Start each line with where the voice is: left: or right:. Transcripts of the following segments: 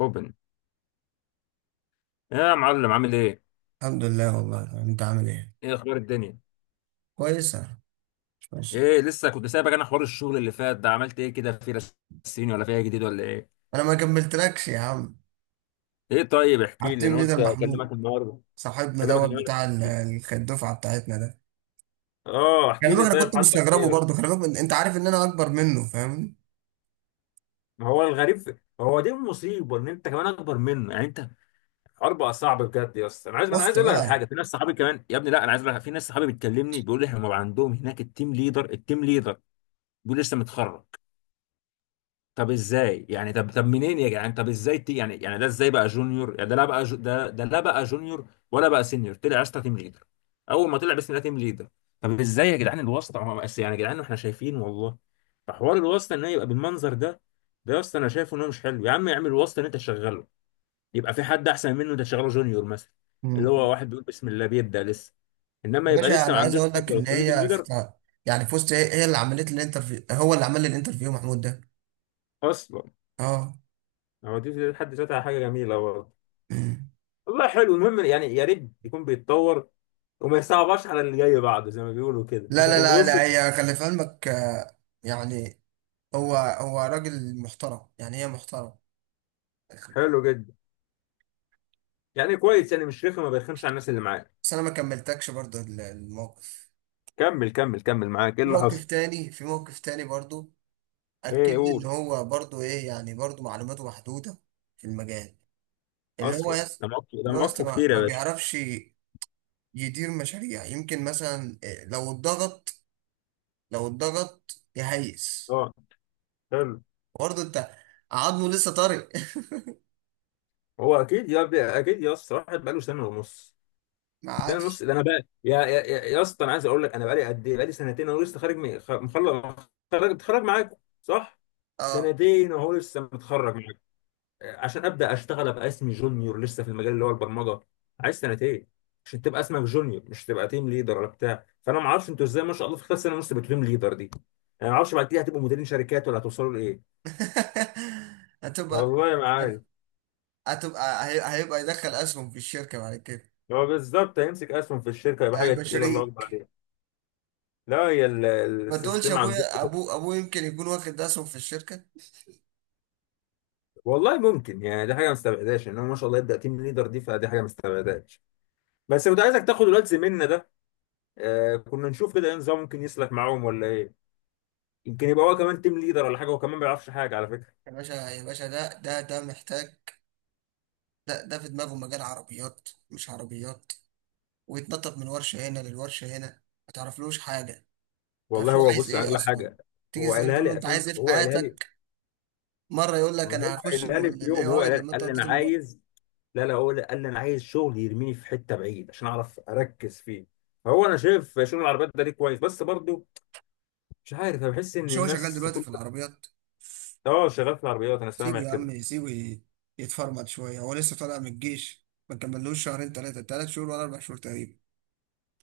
left: اوبن يا معلم، عامل ايه؟
right: الحمد لله. والله انت عامل ايه؟
left: ايه اخبار الدنيا؟
right: كويسه. مش ماشي.
left: ايه لسه كنت سايبك. انا حوار الشغل اللي فات ده عملت ايه كده، في رسيني ولا فيها جديد ولا ايه؟
right: انا ما كملتلكش يا عم،
left: ايه طيب
right: على
left: احكي لي،
right: التيم
left: انا
right: ليدر
left: قلت
right: محمود
left: اكلمك النهارده.
right: صاحبنا
left: اكلمك
right: دوت
left: النهارده
right: بتاع
left: احكي لي.
right: الدفعه بتاعتنا ده.
left: اه
right: خلي
left: احكي
right: بالك
left: لي،
right: انا
left: طيب
right: كنت
left: حصل
right: مستغربه برضه،
left: ايه؟
right: خلي بالك انت عارف ان انا اكبر منه، فاهمني؟
left: ما هو الغريب في... هو دي المصيبه، ان انت كمان اكبر منه يعني. انت الحوار بقى صعب بجد يا اسطى. انا عايز
right: ضغط
left: اقول لك على
right: بقى.
left: حاجه، في ناس صحابي كمان يا ابني. لا انا عايز اقول لك، في ناس صحابي بتكلمني بيقول لي هم عندهم هناك التيم ليدر التيم ليدر، بيقول لسه متخرج. طب ازاي يعني؟ طب منين يا جدعان؟ طب ازاي تي يعني؟ يعني ده ازاي بقى جونيور؟ يعني ده لا بقى جو ده لا بقى جونيور ولا بقى سينيور، طلع اسطى تيم ليدر. اول ما طلع بسم الله تيم ليدر. طب ازاي يا جدعان الواسطه؟ ما هو بس يعني يا جدعان احنا شايفين والله. فحوار الواسطه ان هي يبقى بالمنظر ده، ده يا اسطى انا شايفه ان هو مش حلو. يا عم اعمل واسطه ان انت تشغله، يبقى في حد احسن منه، انت تشغله جونيور مثلا، اللي هو
right: مم.
left: واحد بيقول بسم الله بيبدا لسه. انما
right: يا
left: يبقى
right: باشا
left: لسه ما
right: انا عايز
left: عندوش
right: اقول لك
left: خبره
right: ان
left: وتخليه تيم ليدر
right: يعني فزت، هي اللي عملت لي الانترفيو، هو اللي عمل لي الانترفيو محمود ده.
left: اصلا.
right: اه.
left: هو دي في حد ذاتها حاجه جميله والله.
right: مم.
left: والله حلو، المهم يعني يا ريت يكون بيتطور، وما يصعبش على اللي جاي بعده، زي ما بيقولوا كده
right: لا
left: مش
right: لا لا لا،
left: هنوصل.
right: هي خلي في علمك آه، يعني هو راجل محترم، يعني هي محترم.
left: حلو جدا، يعني كويس، يعني مش رخم، ما بيرخمش على الناس اللي معاه.
right: بس انا ما كملتكش برضه الموقف.
left: كمل، معاك ايه
right: في
left: اللي
right: موقف
left: حصل؟
right: تاني، في موقف تاني برضه. اكد
left: ايه
right: لي ان
left: قول.
right: هو برضه ايه، يعني برضه معلوماته محدوده في المجال، اللي هو
left: اصلا
right: يس.
left: ده مواقفه، ده
right: اللي هو يس
left: مواقفه
right: ما
left: كتير يا
right: ما
left: باشا.
right: بيعرفش يدير مشاريع، يمكن مثلا إيه، لو اتضغط، لو اتضغط يهيس.
left: اه، حلو.
right: برضه انت، عظمه لسه طري.
left: هو اكيد يا ب- اكيد يا اسطى واحد بقاله سنه ونص.
right: ما
left: سنه
right: عادش.
left: ونص ده؟ انا بقى يا اسطى انا عايز اقول لك، انا بقالي قد ايه؟ بقالي سنتين اهو لسه خارج مخلص، خارج متخرج معاكم، صح؟
right: اه.
left: سنتين اهو لسه متخرج عشان ابدا اشتغل ابقى اسمي جونيور لسه في المجال اللي هو البرمجه. عايز سنتين عشان تبقى اسمك جونيور، مش تبقى تيم ليدر ولا بتاع. فانا ما اعرفش انتوا ازاي ما شاء الله في خلال سنه ونص بقيتوا تيم ليدر دي. انا ما اعرفش بعد كده هتبقوا مديرين شركات ولا هتوصلوا لايه.
right: هتبقى،
left: والله ما عارف.
right: هتبقى هيبقى يدخل اسهم في الشركه بعد كده.
left: هو بالظبط هيمسك اسهم في الشركه، يبقى حاجه
right: هيبقى
left: تقيله الله اكبر
right: شريك.
left: عليها. لا هي ال-
right: ما تقولش،
left: السيستم عندكم.
right: ابويا ابوه يمكن يكون واخد اسهم في الشركه.
left: والله ممكن يعني، دي حاجه ما استبعدهاش، ان هو ما شاء الله يبدا تيم ليدر دي، فدي حاجه ما استبعدهاش. بس كنت عايزك تاخد الواد زميلنا ده، آه كنا نشوف كده ايه نظام ممكن يسلك معاهم ولا ايه. يمكن يبقى هو كمان تيم ليدر ولا حاجه، هو كمان ما بيعرفش حاجه على فكره.
right: يا باشا يا باشا، ده محتاج، ده ده في دماغه مجال عربيات مش عربيات، ويتنطط من ورشه هنا للورشه هنا. ما تعرفلوش حاجه، ما
left: والله
right: تعرفش هو
left: هو
right: عايز
left: بص
right: ايه
left: اغلى
right: اصلا.
left: حاجه.
right: تيجي
left: هو
right: تسأله
left: قالها
right: تقول
left: لي
right: له انت
left: اساسا،
right: عايز ايه في
left: هو قالها لي.
right: حياتك، مره يقول لك
left: ما هو
right: انا هخش
left: قالها لي في
right: الاي
left: يوم، هو
right: اي
left: قالها لي،
right: لما انت
left: قال لي انا
right: وديته المبادره.
left: عايز. لا لا هو قال لي انا عايز شغل يرميني في حته بعيد عشان اعرف اركز فيه. فهو انا شايف شغل العربيات ده ليه كويس بس برضو مش عارف، انا بحس ان
right: مش هو شغال
left: الناس
right: دلوقتي
left: كل.
right: في العربيات؟
left: اه شغال في العربيات، انا
right: سيبه
left: سامع
right: يا
left: كده.
right: عم، يتفرمط شويه، هو لسه طالع من الجيش، ما كملوش شهرين، ثلاثه، ثلاث شهور ولا اربع شهور تقريبا.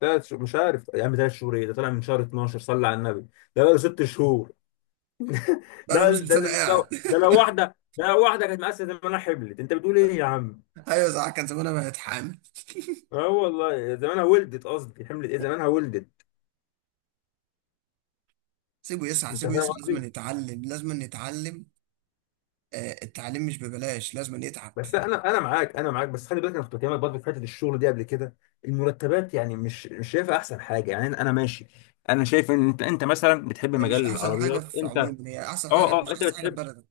left: تلات شهور- مش عارف يا عم، ثلاث شهور ايه؟ ده طالع من شهر 12، صلى على النبي ده بقى له ست شهور.
right: بقى له
left: ده
right: نص
left: ده
right: سنه
left: ده
right: قاعد.
left: لو ده لو واحده، ده لو واحده كانت مقاسه ان انا حملت، انت بتقول ايه يا عم؟
right: ايوه صح، كان زمانها بقت حامل.
left: اه والله زمانها ولدت، قصدي حملت، ايه زمانها ولدت.
right: سيبه يسعى،
left: انت
right: سيبه
left: فاهم
right: يسعى، لازم
left: قصدي.
right: يتعلم لازم يتعلم آه، التعليم مش ببلاش، لازم يتعب.
left: بس انا معاك، انا معاك، بس خلي بالك انا كنت بكلمك برضه في حته الشغل دي قبل كده. المرتبات يعني مش شايفها احسن حاجه يعني. انا ماشي. انا شايف ان انت مثلا بتحب
right: هي
left: مجال
right: مش احسن حاجه
left: العربيات،
right: في
left: انت اه.
right: عموم، هي احسن حاجه،
left: اه
right: مش
left: انت
right: احسن حاجه في
left: بتحب.
right: بلدك.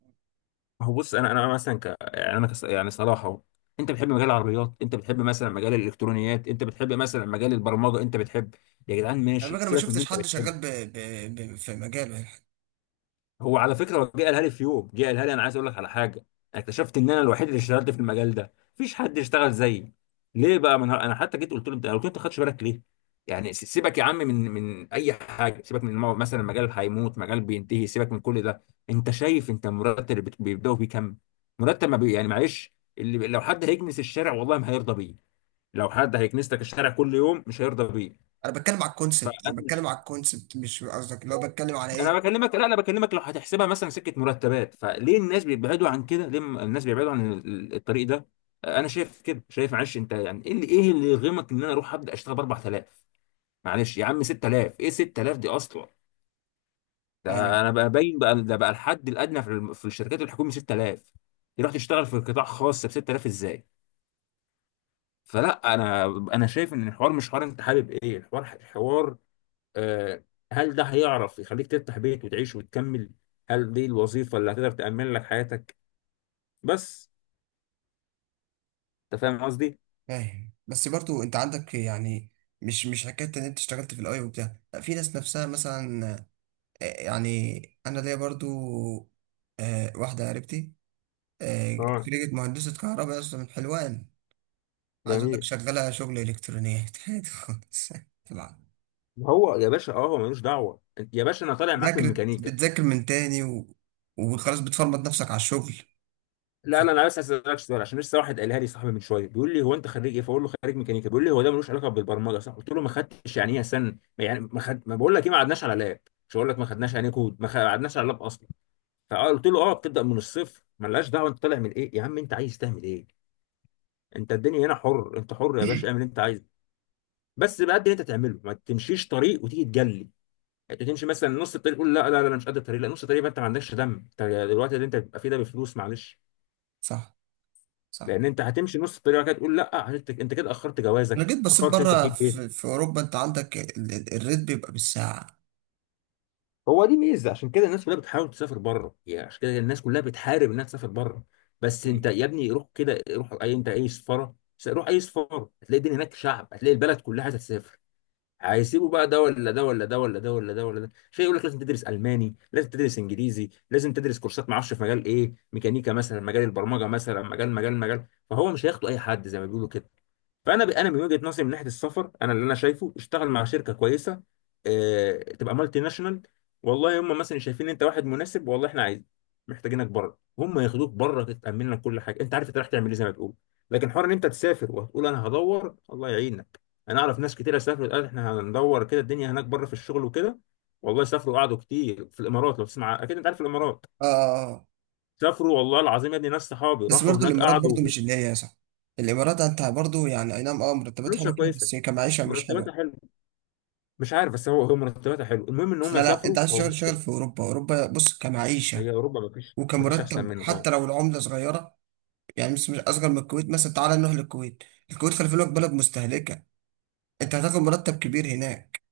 left: هو بص انا مثلا ك... يعني انا كس... يعني صلاح اهو. انت بتحب مجال العربيات، انت بتحب مثلا مجال الالكترونيات، انت بتحب مثلا مجال البرمجه، انت بتحب. يا جدعان
right: على
left: ماشي
right: فكره انا ما
left: سيبك من اللي
right: شفتش
left: انت
right: حد شغال
left: بتحبه.
right: في مجاله يعني.
left: هو على فكره هو جه قالها لي في يوم، جه قالها لي انا عايز اقول لك على حاجه، اكتشفت ان انا الوحيد اللي اشتغلت في المجال ده، مفيش حد يشتغل زيي. ليه بقى؟ انا حتى جيت قلت له، انت قلت له انت ما خدتش بالك ليه. يعني س- سيبك يا عم من اي حاجه، سيبك من المو- مثلا مجال هيموت، مجال بينتهي، سيبك من كل ده. انت شايف انت المرتب اللي بت- بيبداوا بيه كام؟ مرتب ما بي... يعني معلش اللي لو حد هيكنس الشارع والله ما هيرضى بيه. لو حد هيكنس لك الشارع كل يوم مش هيرضى بيه.
right: انا بتكلم على
left: فانا
right: الكونسبت، انا بتكلم على الكونسبت، مش قصدك اللي هو بتكلم على
left: انا
right: ايه.
left: بكلمك، لا انا بكلمك، لو هتحسبها مثلا سكه مرتبات، فليه الناس بيبعدوا عن كده؟ ليه م- الناس بيبعدوا عن ال- الطريق ده؟ انا شايف كده، شايف معلش انت يعني، ايه اللي ايه اللي يغمك ان انا اروح ابدا اشتغل ب 4000؟ معلش يا عم، 6000، ايه 6000 دي اصلا؟ ده
right: ايوه.
left: انا بقى باين بقى ده بقى الحد الادنى في الم- في الشركات الحكوميه 6000، تروح تشتغل في قطاع خاص ب 6000 ازاي؟ فلا انا، انا شايف ان الحوار مش حوار انت حابب ايه، الحوار حوار آه، هل ده هيعرف يخليك تفتح بيت وتعيش وتكمل؟ هل دي الوظيفة اللي هتقدر تأمن لك حياتك؟ بس انت فاهم قصدي.
right: فاهم، بس برضو انت عندك يعني، مش حكايه ان انت اشتغلت في الاي وبتاع، لا في ناس نفسها مثلا آه، يعني انا ليا برضو آه، واحده قريبتي آه،
left: اه
right: خريجة مهندسة كهرباء أصلا من حلوان. عايز أقول لك
left: جميل.
right: شغالة شغل إلكترونيات عادي خالص. طبعا.
left: هو يا باشا اه هو ملوش دعوه أنت- يا باشا انا طالع معاك من
right: ذاكرت،
left: ميكانيكا.
right: بتذاكر من تاني و... وخلاص، بتفرمط نفسك على الشغل. ف...
left: لا لا انا بس عايز اسالك سؤال، عشان لسه واحد قالها لي صاحبي من شويه بيقول لي، هو انت خريج ايه؟ فاقول له خريج ميكانيكا، بيقول لي هو ده ملوش علاقه بالبرمجه صح؟ قلت له ما خدتش يعني ايه سن يعني ما خد، ما بقول لك ايه، ما قعدناش على لاب. مش هقول لك ما خدناش يعني إيه كود، ما قعدناش على لاب اصلا. فقلت له اه بتبدا من الصفر، ملهاش دعوه انت طالع من ايه، يا عم انت عايز تعمل ايه؟ انت الدنيا هنا حر، انت حر يا باشا، اعمل اللي انت عايزه، بس بقد اللي انت تعمله، ما تمشيش طريق وتيجي تجلي. انت تمشي مثلا نص الطريق تقول لا أنا مش قد الطريق، لا نص الطريق يبقى انت ما عندكش دم انت. دلوقتي اللي انت بتبقى فيه ده بفلوس معلش،
right: صح. صح.
left: لان انت هتمشي نص الطريق وبعد كده تقول لا، عشان انت انت كده اخرت
right: أنا
left: جوازك،
right: جيت بصيت
left: اخرت انت
right: بره
left: تجيب بيت.
right: في أوروبا، أنت عندك الريت بيبقى بالساعة.
left: هو دي ميزه، عشان كده الناس كلها بتحاول تسافر بره، يعني عشان كده الناس كلها بتحارب انها تسافر بره. بس انت
right: مم.
left: يا ابني روح كده، روح اي انت اي سفاره، روح اي سفاره هتلاقي الدنيا هناك شعب، هتلاقي البلد كلها تسافر. هيسيبوا بقى ده ولا ده ولا ده ولا ده ولا ده ولا ده شيء يقول لك لازم تدرس الماني، لازم تدرس انجليزي، لازم تدرس كورسات ما اعرفش في مجال ايه، ميكانيكا مثلا، مجال البرمجه مثلا، مجال. فهو مش هياخدوا اي حد زي ما بيقولوا كده. فانا ب... انا من وجهه نظري من ناحيه السفر، انا اللي انا شايفه اشتغل مع شركه كويسه، اه... تبقى مالتي ناشونال، والله هم مثلا شايفين انت واحد مناسب، والله احنا عايزين محتاجينك بره، هم ياخدوك بره، تتامن لك كل حاجه، انت عارف انت رايح تعمل ايه زي ما تقول. لكن حوار ان انت تسافر وهتقول انا هدور، الله يعينك. انا اعرف ناس كتير سافرت قالت احنا هندور كده الدنيا هناك بره في الشغل وكده، والله سافروا وقعدوا كتير في الامارات، لو تسمع اكيد انت عارف الامارات.
right: آه آه، آه.
left: سافروا والله العظيم يا ابني، ناس صحابي
right: بس
left: راحوا
right: برضو
left: هناك
right: الإمارات،
left: قعدوا.
right: برضو مش اللي هي صح. الإمارات أنت برضو يعني أي نعم، أه مرتبات حلوة
left: فلوسها
right: فيها،
left: كويسه،
right: بس هي كمعيشة مش
left: مرتباتها
right: حلوة.
left: حلوه. مش عارف بس هو مرتباتها حلو، المهم ان هم
right: لا لا، أنت
left: سافروا
right: عايز
left: والله.
right: تشتغل شغل في أوروبا. أوروبا بص كمعيشة،
left: هي اوروبا ما فيش
right: وكان
left: ما فيش احسن
right: مرتب
left: منها اه.
right: حتى لو العملة صغيرة، يعني مش أصغر من الكويت مثلا. تعالى نروح للكويت، الكويت خلي بالك بلد مستهلكة، أنت هتاخد مرتب كبير هناك،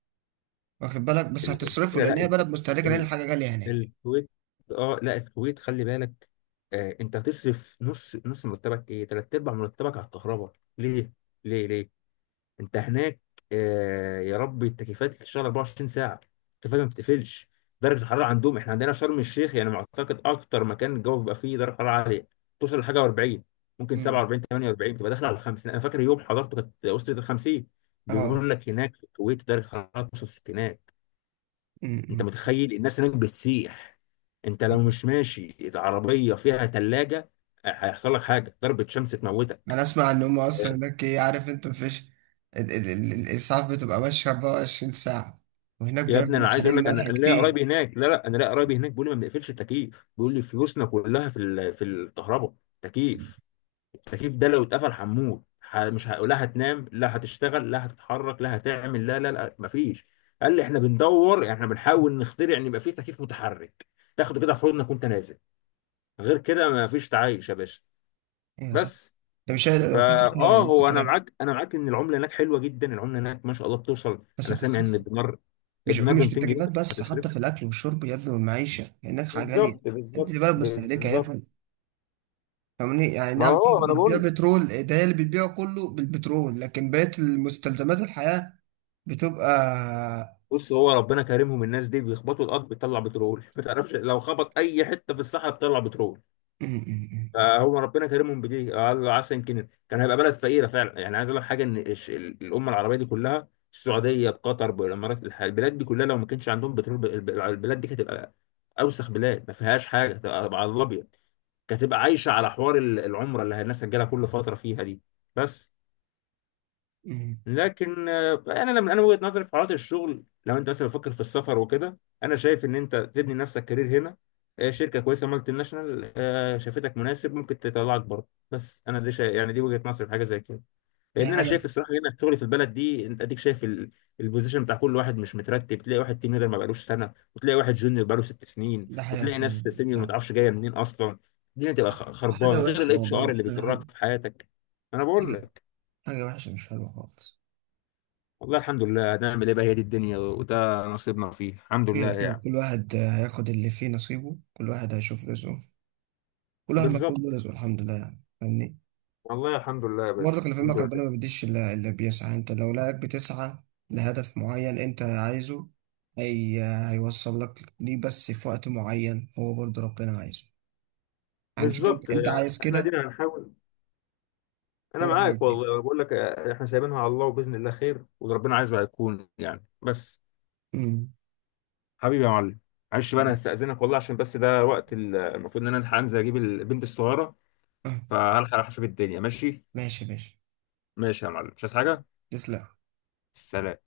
right: واخد بالك، بس
left: ال-
right: هتصرفه
left: الفكره،
right: لأن
left: لا
right: هي
left: الك-
right: بلد مستهلكة، لأن
left: ال-
right: الحاجة غالية هناك.
left: الكويت، اه لا الكويت خلي بالك. آه انت هتصرف نص مرتبك، ايه تلات ارباع مرتبك على الكهرباء. ليه انت هناك؟ آه يا رب، التكييفات بتشتغل 24 ساعه، التكييفات ما بتقفلش. درجه الحراره عندهم، احنا عندنا شرم الشيخ يعني معتقد اكتر مكان الجو بيبقى فيه درجه حراره عاليه، توصل لحاجه 40، ممكن
right: مم.
left: 47، 48، تبقى داخله على 50. انا فاكر يوم حضرته كانت وصلت ل 50.
right: اه.
left: بيقول لك هناك في الكويت درجه الحراره توصل الستينات. انت
right: أمم.
left: متخيل الناس هناك بتسيح؟ انت لو
right: أمم.
left: مش ماشي العربيه فيها ثلاجه هيحصل لك حاجه ضربه شمس تموتك.
right: أنا أسمع إن هم أصلا هناك إيه، عارف أنت، مفيش الإسعاف بتبقى ماشية 24 ساعة، وهناك
left: يا ابني
right: بياكلوا
left: انا عايز
right: حليب
left: اقول لك،
right: ملح
left: انا ليا
right: كتير.
left: قرايبي هناك، لا لا انا ليا قرايبي هناك بيقول لي ما بنقفلش التكييف، بيقول لي فلوسنا كلها في ال- في الكهرباء. تكييف، التكييف ده لو اتقفل هنموت، ح- مش ه... لا هتنام، لا هتشتغل، لا هتتحرك، لا هتعمل، لا مفيش. قال لي احنا بندور يعني احنا بنحاول نخترع ان يبقى فيه تكييف متحرك، تاخده كده في حضنك وانت نازل، غير كده مفيش تعايش يا باشا.
right: ايوه صح.
left: بس
right: ده مش هيقدر
left: فا
right: لو كنت فيها
left: اه
right: يعني نفس
left: هو انا
right: الكلام.
left: معاك، انا معاك ان العمله هناك حلوه جدا، العمله هناك ما شاء الله بتوصل،
right: بس
left: انا سامع ان
right: هتصرف،
left: الدينار،
right: مش
left: الدينار ب
right: مش في
left: 200 جنيه،
right: التكليفات
left: بس
right: بس،
left: هتصرف.
right: حتى في الاكل والشرب يا ابني والمعيشه، لانك حاجه
left: بالظبط
right: غاليه. انت دي
left: بالظبط
right: بلد مستهلكه يا
left: بالظبط
right: ابني، فاهمني؟ يعني
left: ما
right: نعم في
left: هو انا
right: بتبيع
left: بقول
right: بترول، ده هي اللي بتبيعه كله بالبترول، لكن بقية المستلزمات الحياة بتبقى
left: بص هو ربنا كريمهم، الناس دي بيخبطوا الارض بتطلع بترول ما تعرفش لو خبط اي حته في الصحراء بتطلع بترول.
right: م- م-
left: فهو ربنا كريمهم، بدي قال عسى يمكن كان هيبقى بلد فقيره فعلا. يعني عايز اقول لك حاجه، ان الش- ال- الامه العربيه دي كلها، السعوديه بقطر بالامارات الح- البلاد دي كلها لو ما كانش عندهم بترول ب- الب- البلاد دي كانت هتبقى اوسخ بلاد، ما فيهاش حاجه، هتبقى على الابيض. كانت هتبقى عايشه على حوار ال- العمره اللي الناس هتجيلها كل فتره فيها دي، بس.
right: م- م.
left: لكن آه، انا لما انا وجهة نظري في حالات الشغل لو انت مثلا بتفكر في السفر وكده، انا شايف ان انت تبني لنفسك كارير هنا، آه، شركه كويسه مالتي ناشونال آه، شافتك مناسب ممكن تطلعك بره، بس انا دي شا... يعني دي وجهة نظري في حاجه زي كده. لان
right: هي
left: انا
right: حاجة.
left: شايف الصراحه هنا شغلي في البلد دي انت اديك شايف ال... البوزيشن بتاع كل واحد مش مترتب، تلاقي واحد تيم ليدر ما بقالوش سنه، وتلاقي واحد جونيور بقاله ست سنين،
right: ده حاجة
left: وتلاقي ناس
right: فعلا،
left: سينيور ما
right: فعلا.
left: تعرفش جايه منين اصلا. الدنيا تبقى خ-
right: حاجة
left: خربانه غير
right: وحشة
left: الاتش
right: والله،
left: ار اللي
right: مش حاجة حلوة.
left: بيكرهك في حياتك. انا
right: حاجة،
left: بقول
right: حاجة وحشة، مش حلوة خالص.
left: والله الحمد لله، هنعمل ايه بقى، هي دي الدنيا، وده نصيبنا فيه، الحمد لله
right: خير خير،
left: يعني.
right: كل واحد آه، هياخد اللي فيه نصيبه، كل واحد هيشوف رزقه، كل واحد مكتوب
left: بالظبط،
right: له رزقه الحمد لله، يعني فاهمني.
left: والله الحمد لله يا
right: برضه
left: باشا
right: خلي في
left: الحمد
right: علمك،
left: لله.
right: ربنا ما بيديش إلا اللي بيسعى. أنت لو لقاك بتسعى لهدف معين أنت عايزه، هي هيوصل لك ليه، بس في وقت معين هو برضه ربنا عايزه. يعني شوف
left: بالظبط
right: أنت، أنت
left: يعني،
right: عايز
left: احنا
right: كده،
left: دينا هنحاول. انا
right: هو
left: معاك
right: عايز كده.
left: والله بقول لك آه، احنا سايبينها على الله، وباذن الله خير، واللي ربنا عايزه هيكون يعني، بس.
right: امم.
left: حبيبي يا معلم، معلش بقى انا هستأذنك والله، عشان بس ده وقت ال- المفروض ان انا هنزل اجيب البنت الصغيره،
right: آه،
left: فهلحق اشوف الدنيا ماشي.
right: ماشي يا باشا،
left: ماشي يا معلم، مش عايز حاجه.
right: تسلم.
left: سلام.